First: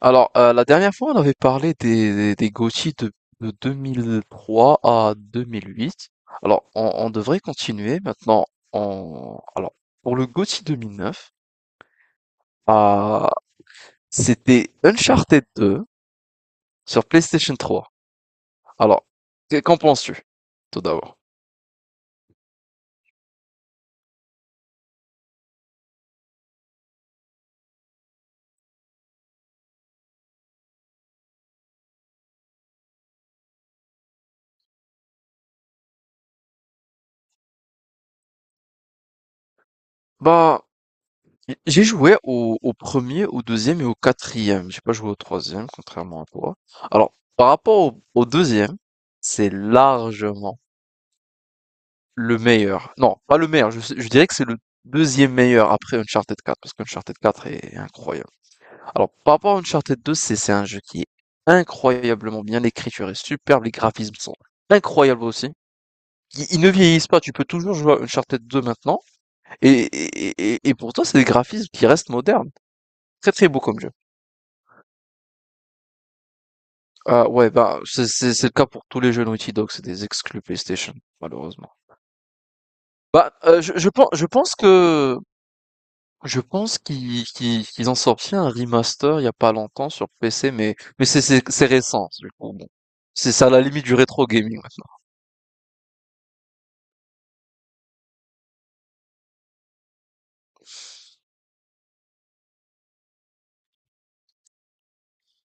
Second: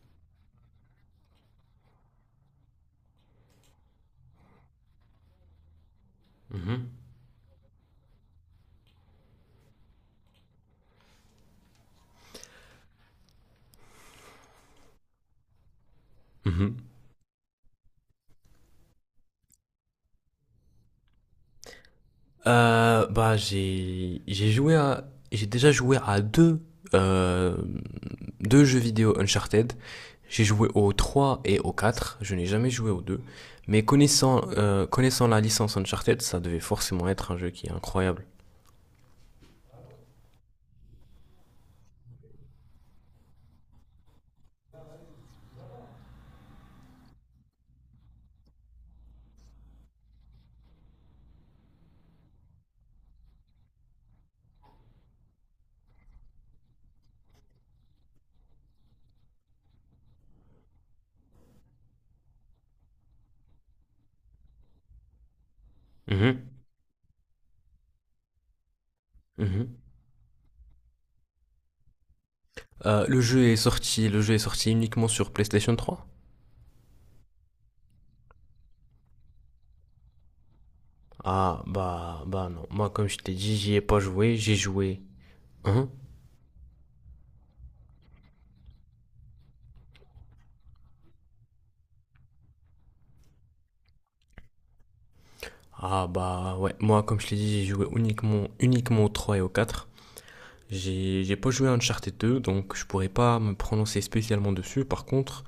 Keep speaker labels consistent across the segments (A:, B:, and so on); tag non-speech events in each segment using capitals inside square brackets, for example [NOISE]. A: Alors, la dernière fois, on avait parlé des GOTY de 2003 à 2008. Alors,
B: Mhm.
A: on devrait continuer maintenant. Alors, pour le GOTY 2009, euh, c'était Uncharted 2
B: Mhm.
A: sur PlayStation 3. Alors, qu'en penses-tu, tout d'abord?
B: Bah, j'ai déjà joué à deux euh, deux jeux vidéo Uncharted. J'ai joué au 3 et au quatre. Je n'ai jamais joué au deux, mais connaissant connaissant la licence Uncharted, ça devait forcément être un jeu qui est incroyable.
A: Bah, j'ai joué au premier, au deuxième et au quatrième. J'ai pas joué au troisième, contrairement à toi. Alors, par rapport au deuxième, c'est largement le meilleur. Non, pas le meilleur. Je dirais que c'est le deuxième meilleur après Uncharted 4, parce qu'Uncharted 4 est incroyable. Alors, par rapport à Uncharted 2, c'est un jeu qui est incroyablement bien. L'écriture est superbe, les graphismes sont incroyables aussi. Ils,
B: Mhm.
A: ils ne vieillissent pas. Tu peux toujours jouer à Uncharted 2 maintenant. Et,
B: Mhm.
A: et, et, et pourtant, c'est des graphismes qui restent modernes. Très très beau comme jeu.
B: Le jeu est sorti uniquement sur PlayStation trois.
A: Ah ouais, bah, c'est le cas pour tous les jeux Naughty Dog. C'est des exclus PlayStation,
B: Ah,
A: malheureusement.
B: bah, non, moi comme je t'ai
A: Bah,
B: dit, j'y ai
A: je,
B: pas
A: pen- je
B: joué, j'ai
A: pense
B: joué.
A: que
B: Hein.
A: Je pense qu'ils ont sorti un remaster il y a pas longtemps sur PC, mais c'est récent, du coup. Bon. C'est à la limite du rétro gaming maintenant.
B: Ah, bah ouais, moi comme je l'ai dit, j'ai joué uniquement au 3 et au quatre. J'ai pas joué à Uncharted deux, donc je pourrais pas me prononcer spécialement dessus. Par contre,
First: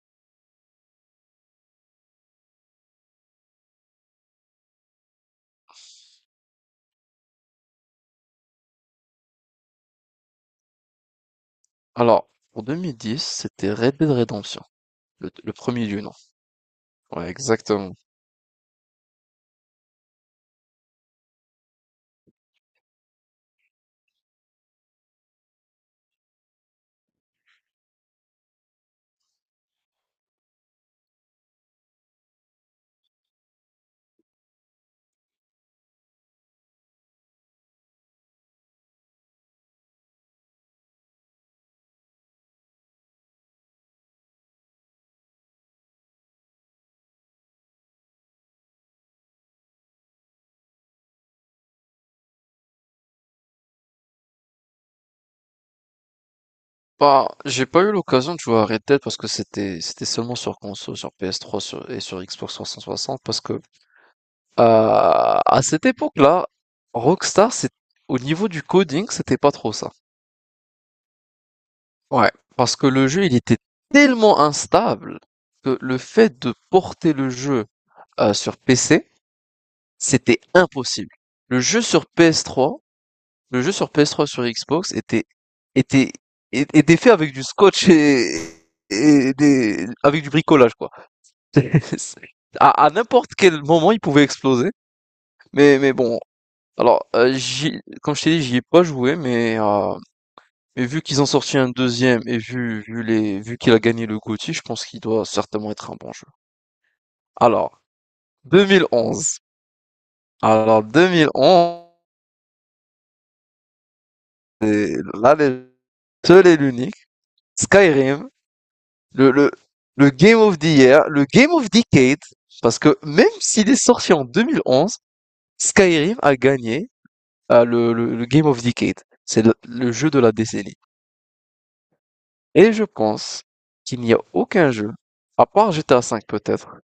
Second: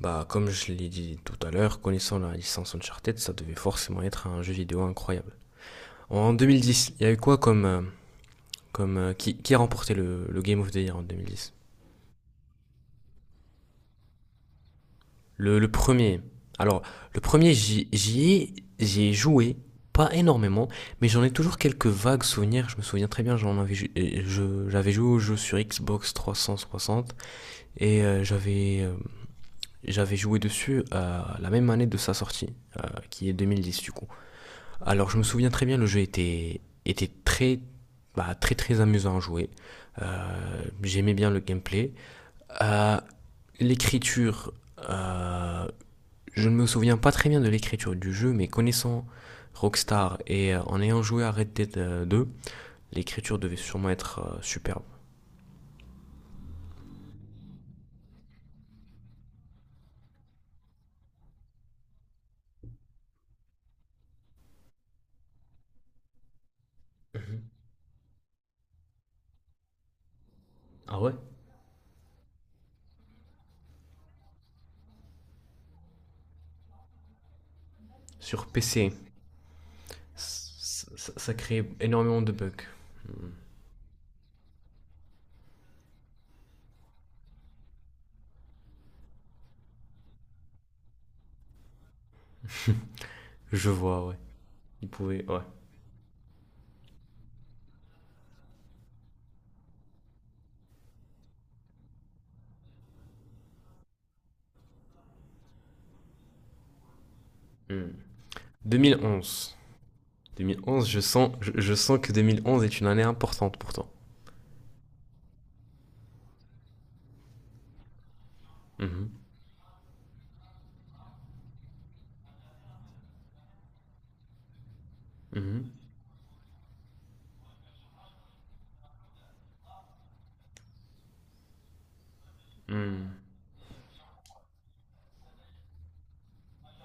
B: bah comme je l'ai dit tout à l'heure, connaissant la licence Uncharted, ça devait forcément être un jeu vidéo incroyable. En deux mille dix, il y a eu quoi comme qui a remporté le Game of the Year en deux mille dix?
A: Alors, pour 2010, c'était Red Dead Redemption, le
B: Le
A: premier du nom.
B: premier. Alors, le
A: Ouais,
B: premier, j'y
A: exactement.
B: j'y ai, j'y ai joué, pas énormément, mais j'en ai toujours quelques vagues souvenirs. Je me souviens très bien, j'en avais, ju- et je- j'avais joué au jeu sur Xbox 360 et j'avais joué dessus la même année de sa sortie, euh, qui est 2010 du coup. Alors, je me souviens très bien, le jeu était très, bah, très très amusant à jouer. J'aimais bien le gameplay. Euh, l'écriture, euh, je ne me souviens pas très bien de l'écriture du jeu, mais connaissant Rockstar et en ayant joué à Red Dead 2, l'écriture devait sûrement être superbe.
A: Bah, j'ai pas eu l'occasion de jouer à Red Dead parce que c'était seulement sur console, sur PS3 et sur Xbox 360 parce que à cette époque-là, Rockstar, c'est au niveau du coding, c'était pas trop ça.
B: Ah ouais.
A: Ouais, parce que le jeu, il était tellement instable que le fait de porter le jeu
B: Sur
A: sur
B: PC,
A: PC, c'était impossible.
B: ça créait
A: Le jeu
B: énormément de
A: sur
B: bugs.
A: PS3,
B: Hmm.
A: le jeu sur PS3 sur Xbox était était fait avec du scotch et des avec du bricolage quoi. [LAUGHS] C'est- à n'importe quel
B: Je
A: moment, il
B: vois, ouais.
A: pouvait exploser.
B: Ils pouvaient, ouais.
A: Mais bon, alors comme je t'ai dit, j'y ai pas joué. Mais vu qu'ils ont sorti un deuxième et vu qu'il a gagné le GOTY, je pense qu'il doit certainement être un bon jeu. Alors,
B: Hmm.
A: 2011.
B: 2011.
A: Alors,
B: 2011, je sens, je
A: 2011,
B: sens que 2011 est une année importante pour toi.
A: c'est la légende, seul et l'unique, Skyrim,
B: Mhm.
A: le, le, le Game of the Year, le Game of Decade, parce que même s'il est sorti en 2011,
B: Mhm.
A: Skyrim a gagné le Game of Decade. C'est le jeu de la décennie. Et je
B: Hmm.
A: pense qu'il n'y a aucun jeu, à part GTA V peut-être.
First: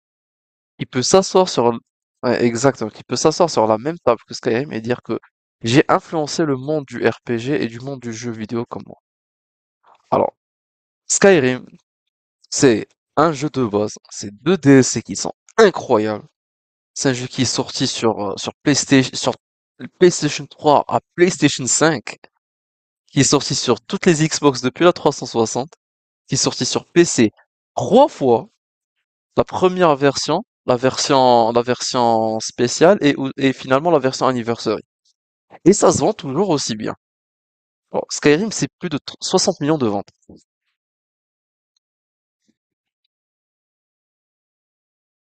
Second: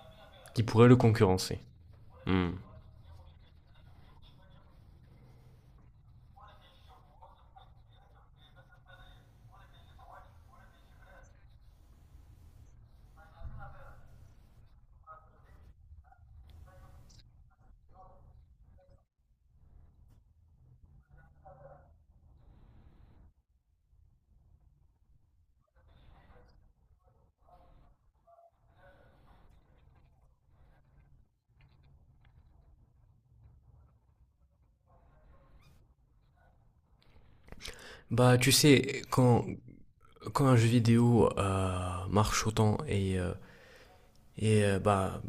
B: Qui
A: Il
B: pourrait le
A: peut s'asseoir
B: concurrencer.
A: sur l- Ouais,
B: Hmm.
A: exact, donc il peut s'asseoir sur la même table que Skyrim et dire que j'ai influencé le monde du RPG et du monde du jeu vidéo comme moi. Alors, Skyrim, c'est un jeu de base, c'est deux DLC qui sont incroyables. C'est un jeu qui est sorti sur PlayStation 3 à PlayStation 5, qui est sorti sur toutes les Xbox depuis la 360, qui est sorti sur PC trois fois. La première version, la version spéciale et finalement la version anniversary. Et ça se vend toujours aussi bien. Bon,
B: Bah, tu
A: Skyrim, c'est plus de
B: sais, quand,
A: 60 millions de ventes.
B: quand un jeu vidéo marche autant et bah,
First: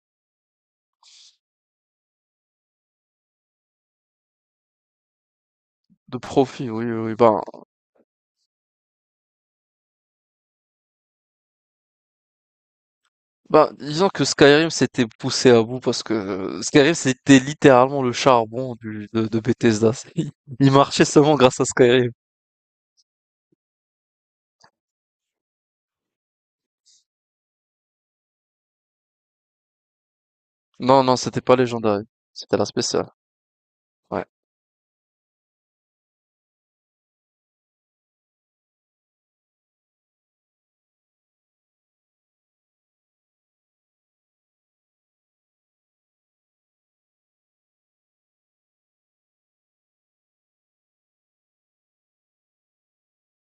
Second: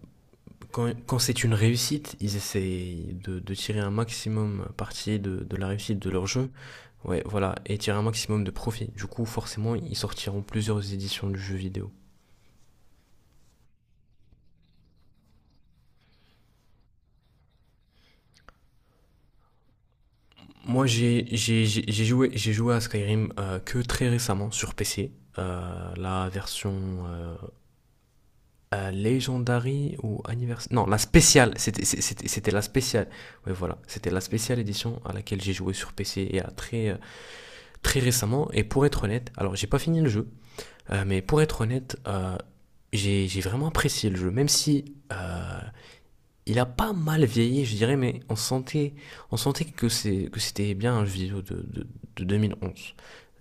B: quand c'est une réussite, ils essayent de tirer un maximum parti de la réussite de
A: De
B: leur jeu.
A: profit, oui, oui, oui.
B: Ouais,
A: Ben,
B: voilà, et tirer un maximum de profit. Du coup, forcément, ils sortiront plusieurs éditions du jeu vidéo.
A: ben, disons que Skyrim s'était poussé à bout parce que Skyrim, c'était littéralement le charbon de Bethesda. [LAUGHS] Il
B: Moi,
A: marchait seulement grâce à Skyrim.
B: j'ai joué à Skyrim que très récemment sur PC. La version euh, Legendary ou anniversaire. Non, la
A: Non, non, c'était
B: spéciale.
A: pas légendaire.
B: C'était
A: C'était
B: la
A: la
B: spéciale.
A: spéciale.
B: Ouais, voilà. C'était la
A: Ouais.
B: spéciale édition à laquelle j'ai joué sur PC et à très récemment, et pour être honnête, alors j'ai pas fini le jeu. Mais pour être honnête, j'ai vraiment apprécié le jeu, même si il a pas mal vieilli, je dirais, mais on sentait que c'était bien un jeu vidéo de 2011.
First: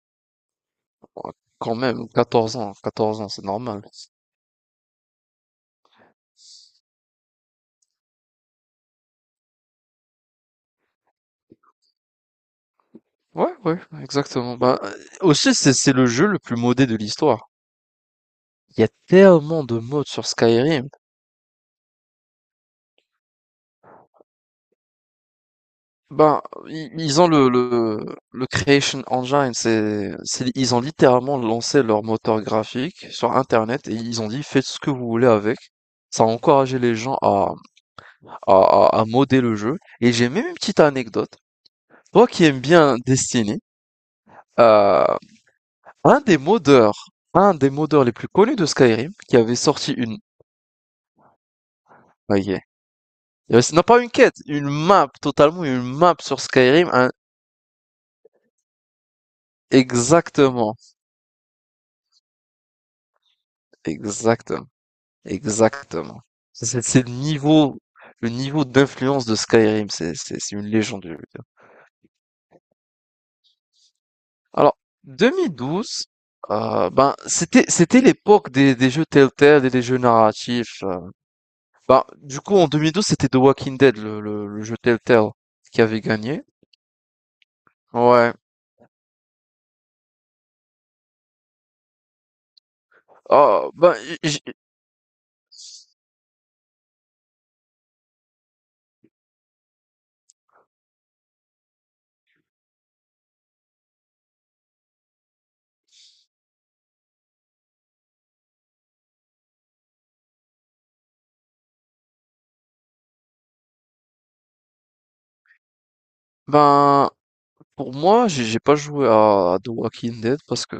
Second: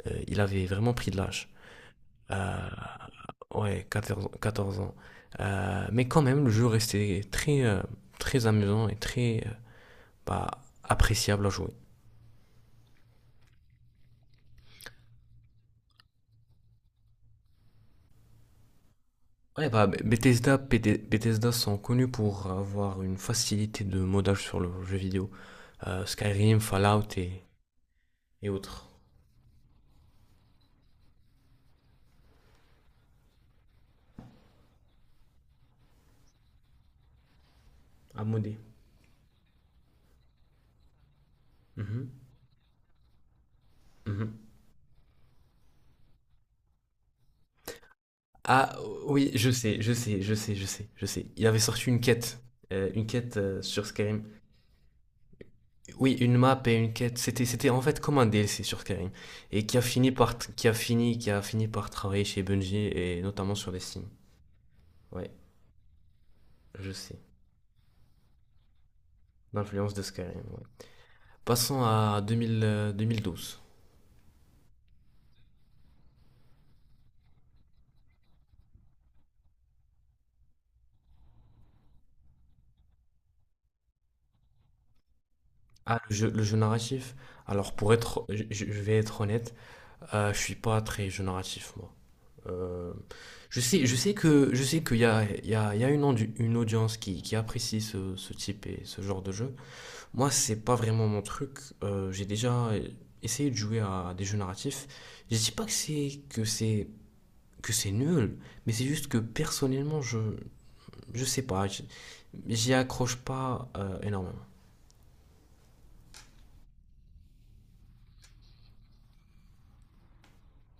B: Il avait vraiment pris de l'âge.
A: Quand même,
B: Euh,
A: 14 ans, 14 ans, c'est normal.
B: ouais, 14 ans. Mais quand même, le jeu restait très amusant et très, bah, appréciable à jouer.
A: Ouais, ouais, exactement. Bah, aussi, c'est le jeu le plus modé de l'histoire. Il y a tellement
B: Ouais,
A: de
B: bah,
A: modes sur Skyrim.
B: Bethesda sont connus pour avoir une facilité de modage sur le jeu vidéo.
A: Bah,
B: Skyrim, Fallout
A: ils ont
B: et,
A: le
B: et autres.
A: Creation Engine. Ils ont littéralement lancé leur moteur graphique sur Internet et ils ont dit faites ce que vous voulez avec. Ça a encouragé les gens à,
B: À
A: à,
B: modder.
A: à, à modder le jeu. Et j'ai même une petite anecdote.
B: Mhm,
A: Toi qui aimes bien Destiny,
B: mhm.
A: euh, un des modeurs, un des modeurs les plus connus de
B: Ah
A: Skyrim,
B: oui,
A: qui
B: je
A: avait
B: sais, je
A: sorti une,
B: sais, je sais, je sais, je sais. Il avait sorti une
A: bah,
B: quête
A: Non,
B: sur
A: pas une
B: Skyrim.
A: quête, une map, totalement une
B: Oui,
A: map
B: une
A: sur
B: map et
A: Skyrim.
B: une quête. C'était en fait comme un DLC sur Skyrim. Et
A: Exactement,
B: qui a fini par travailler chez Bungie et notamment sur les Sims.
A: exactement,
B: Ouais,
A: exactement. C'est c'est-
B: je
A: c'est le
B: sais.
A: niveau, le niveau d'influence de Skyrim,
B: L'influence de
A: c'est
B: Skyrim,
A: c'est- c'est
B: ouais.
A: une légende. Je veux dire.
B: Passons à 2012.
A: Alors, 2012, ben, c'était l'époque des jeux Telltale et des jeux narratifs. Ben, du coup, en 2012, c'était The Walking Dead, le jeu Telltale, qui
B: Ah,
A: avait
B: le jeu, le
A: gagné.
B: jeu narratif. Alors, pour être,
A: Ouais.
B: je vais être honnête, je suis pas très jeu narratif, moi. Euh, je
A: Oh,
B: sais, je
A: ben,
B: sais que, je sais qu' il y a, une, une audience qui apprécie ce type et ce genre de jeu. Moi, c'est pas vraiment mon truc. J'ai déjà essayé de jouer à des jeux narratifs. Je dis pas que c'est nul, mais c'est juste que personnellement, je sais pas, j'y accroche pas, énormément.
A: ben, Pour moi, j'ai pas joué à The Walking Dead parce que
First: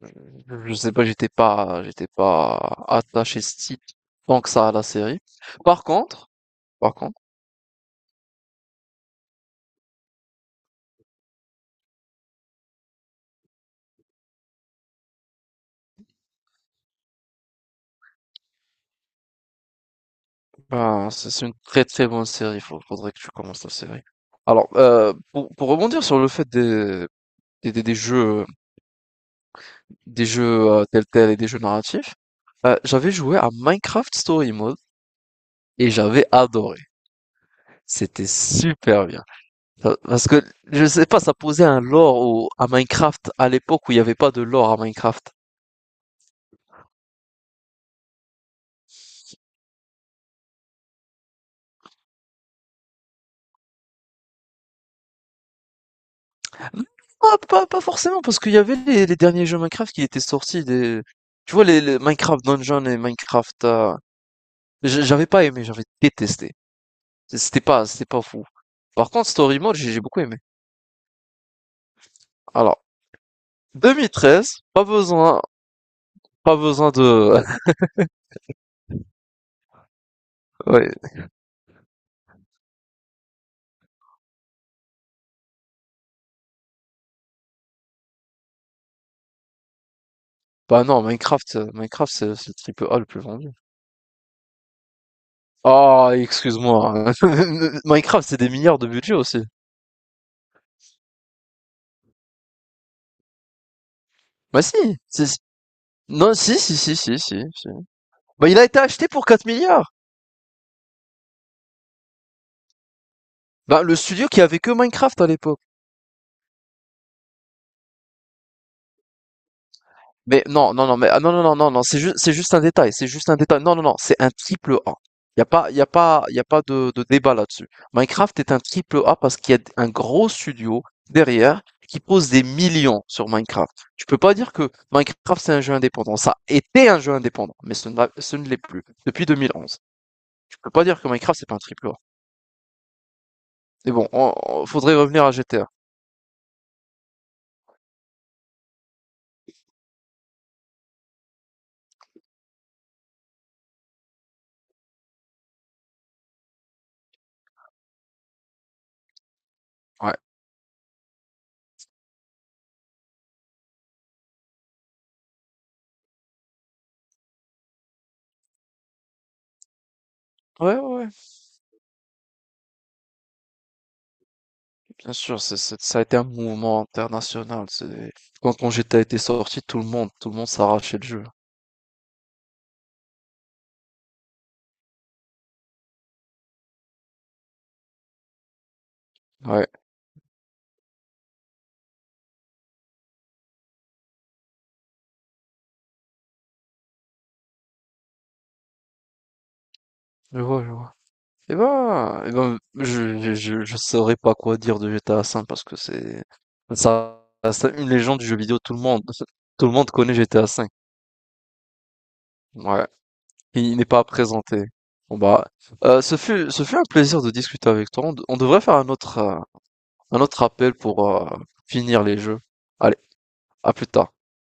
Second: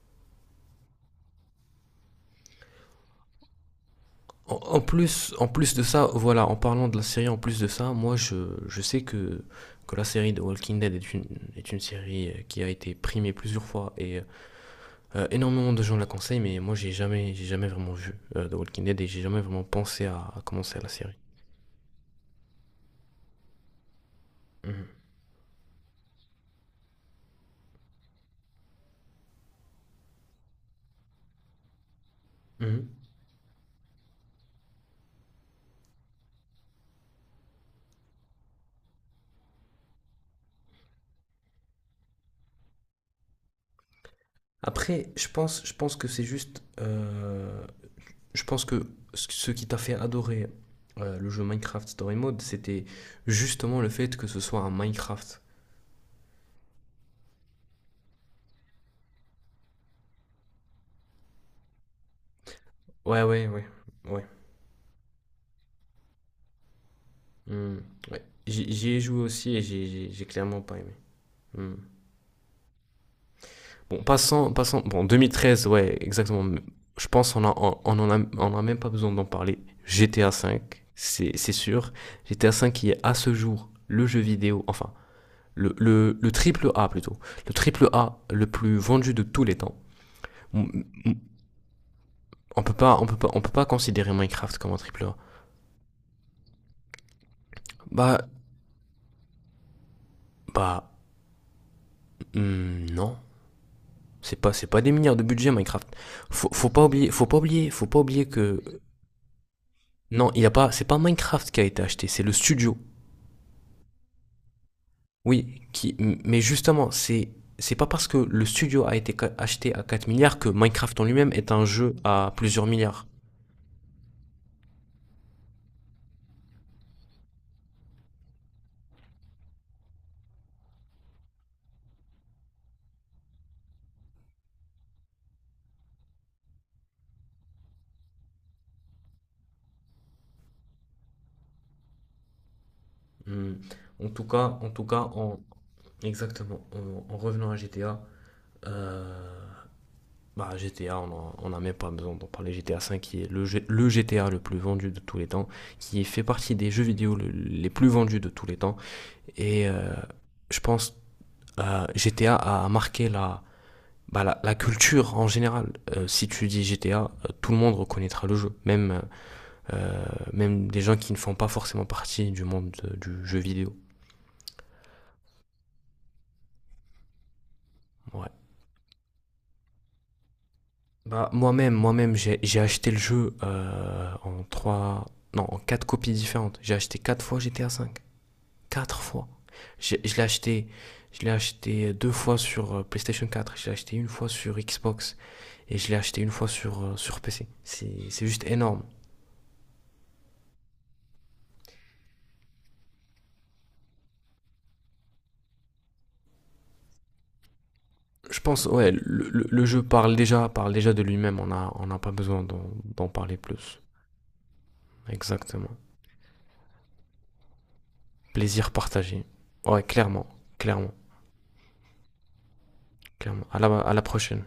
A: je sais pas, j'étais pas attaché si tant que
B: En
A: ça à
B: en
A: la série.
B: plus, en plus de
A: Par
B: ça,
A: contre,
B: voilà, en parlant
A: par
B: de la
A: contre,
B: série, en plus de ça, moi je sais que la série de Walking Dead est une série qui a été primée plusieurs fois et énormément de gens la conseillent, mais moi j'ai jamais vraiment vu The Walking Dead et j'ai jamais vraiment pensé à commencer à la
A: ben,
B: série.
A: c'est une très très bonne série. Faudrait que tu commences la série. Alors,
B: Mhm.
A: pour rebondir sur le fait des, des- des jeux, des jeux Telltale et des jeux narratifs,
B: Mhm.
A: j'avais joué à Minecraft Story Mode et j'avais adoré. C'était super bien. Parce que, je sais pas, ça posait un lore à Minecraft à l'époque où il n'y avait pas de lore à
B: Après,
A: Minecraft.
B: je pense que c'est juste. Je pense que ce qui t'a fait adorer le jeu Minecraft Story Mode, c'était justement le fait que ce soit un Minecraft.
A: Ah, pas forcément, parce qu'il y avait les derniers jeux Minecraft qui étaient sortis. Tu vois, les Minecraft Dungeon et
B: Ouais, ouais,
A: Minecraft.
B: ouais. Ouais,
A: J'avais pas aimé, j'avais détesté. C'était
B: hmm,
A: pas, c'était
B: ouais.
A: pas fou.
B: J'y ai
A: Par
B: joué
A: contre,
B: aussi
A: Story
B: et
A: Mode,
B: j'ai
A: j'ai
B: j'ai-
A: beaucoup
B: j'ai
A: aimé.
B: clairement pas aimé. Hmm.
A: Alors,
B: Bon, passons,
A: 2013,
B: passons.
A: pas
B: Bon,
A: besoin,
B: 2013, ouais, exactement.
A: pas besoin
B: Je pense
A: de.
B: qu'on a,
A: [LAUGHS]
B: on en a, on a même pas besoin d'en parler. GTA V,
A: Ouais.
B: c'est sûr. GTA V qui est à ce jour le jeu vidéo, enfin, le triple A plutôt. Le triple A le plus vendu de tous les temps. M-
A: Bah non,
B: m-
A: Minecraft, c'est le triple A le plus
B: On peut
A: vendu.
B: pas considérer Minecraft comme un triple A.
A: Ah, excuse-moi. [LAUGHS] Minecraft,
B: Bah,
A: c'est des milliards de budget aussi.
B: bah, non. C'est pas,
A: Bah
B: c'est
A: si,
B: pas des milliards de
A: si, si.
B: budget Minecraft.
A: Non,
B: Faut,
A: si,
B: faut
A: si,
B: pas
A: si,
B: oublier,
A: si,
B: faut pas
A: si, si.
B: oublier, faut pas oublier
A: Bah il
B: que
A: a été acheté pour 4 milliards.
B: non, il y a pas, c'est pas Minecraft qui a été acheté, c'est le studio.
A: Bah le studio qui avait que Minecraft à l'époque.
B: Oui, mais justement, c'est pas parce que le studio a été acheté à 4 milliards
A: Mais
B: que
A: non, non, non,
B: Minecraft en
A: mais ah,
B: lui-même
A: non, non,
B: est
A: non,
B: un
A: non, non,
B: jeu à
A: c'est juste un
B: plusieurs
A: détail,
B: milliards.
A: c'est juste un détail. Non, non, non, c'est un triple A. Y a pas, y a pas, y a pas de débat là-dessus. Minecraft est un triple A parce qu'il y a un gros studio derrière qui pose des millions sur Minecraft. Tu peux pas dire que Minecraft c'est un jeu indépendant. Ça était un jeu indépendant, mais ce ne l'est plus depuis 2011. Tu peux pas dire que Minecraft c'est pas un triple A.
B: Hmm.
A: Mais bon,
B: En tout cas, en tout
A: faudrait
B: cas,
A: revenir à
B: en
A: GTA.
B: exactement, en revenant à GTA, euh, bah, GTA, on n'a même pas besoin d'en parler. GTA 5 qui est le GTA le plus vendu de tous les temps, qui fait partie des jeux vidéo les plus vendus de tous les temps. Et
A: Ouais.
B: je pense GTA a marqué la culture en général. Si tu dis GTA, tout le monde reconnaîtra le jeu, euh, même
A: Ouais,
B: des
A: ouais,
B: gens
A: ouais.
B: qui ne font pas forcément partie du monde du jeu vidéo.
A: Bien sûr, ça a été un mouvement international.
B: Ouais.
A: Quand GTA était sorti, tout le monde s'arrachait le jeu.
B: Bah, moi-même, j'ai acheté le jeu en trois, non, en quatre copies différentes. J'ai acheté quatre fois GTA 5. Quatre fois.
A: Ouais,
B: Je, je l'ai acheté, je l'ai acheté deux fois sur PlayStation 4, je l'ai acheté une fois sur Xbox et je l'ai acheté une fois sur PC. C'est juste énorme.
A: je vois, je vois. Eh ben, je saurais pas quoi dire de GTA 5 parce que ça, c'est une légende du jeu
B: Je
A: vidéo.
B: pense,
A: Tout le
B: ouais,
A: monde, [LAUGHS]
B: le
A: tout le
B: jeu
A: monde connaît
B: parle
A: GTA
B: déjà,
A: 5.
B: parle déjà de lui-même, on n'a pas besoin
A: Ouais.
B: d'en parler
A: Il
B: plus.
A: n'est pas à présenter. Bon bah,
B: Exactement.
A: ce fut un plaisir de discuter avec toi. On devrait
B: Plaisir
A: faire un autre,
B: partagé. Ouais,
A: un
B: clairement,
A: autre appel
B: clairement,
A: pour finir les jeux. Allez,
B: clairement. À la,
A: à plus
B: à la
A: tard.
B: prochaine.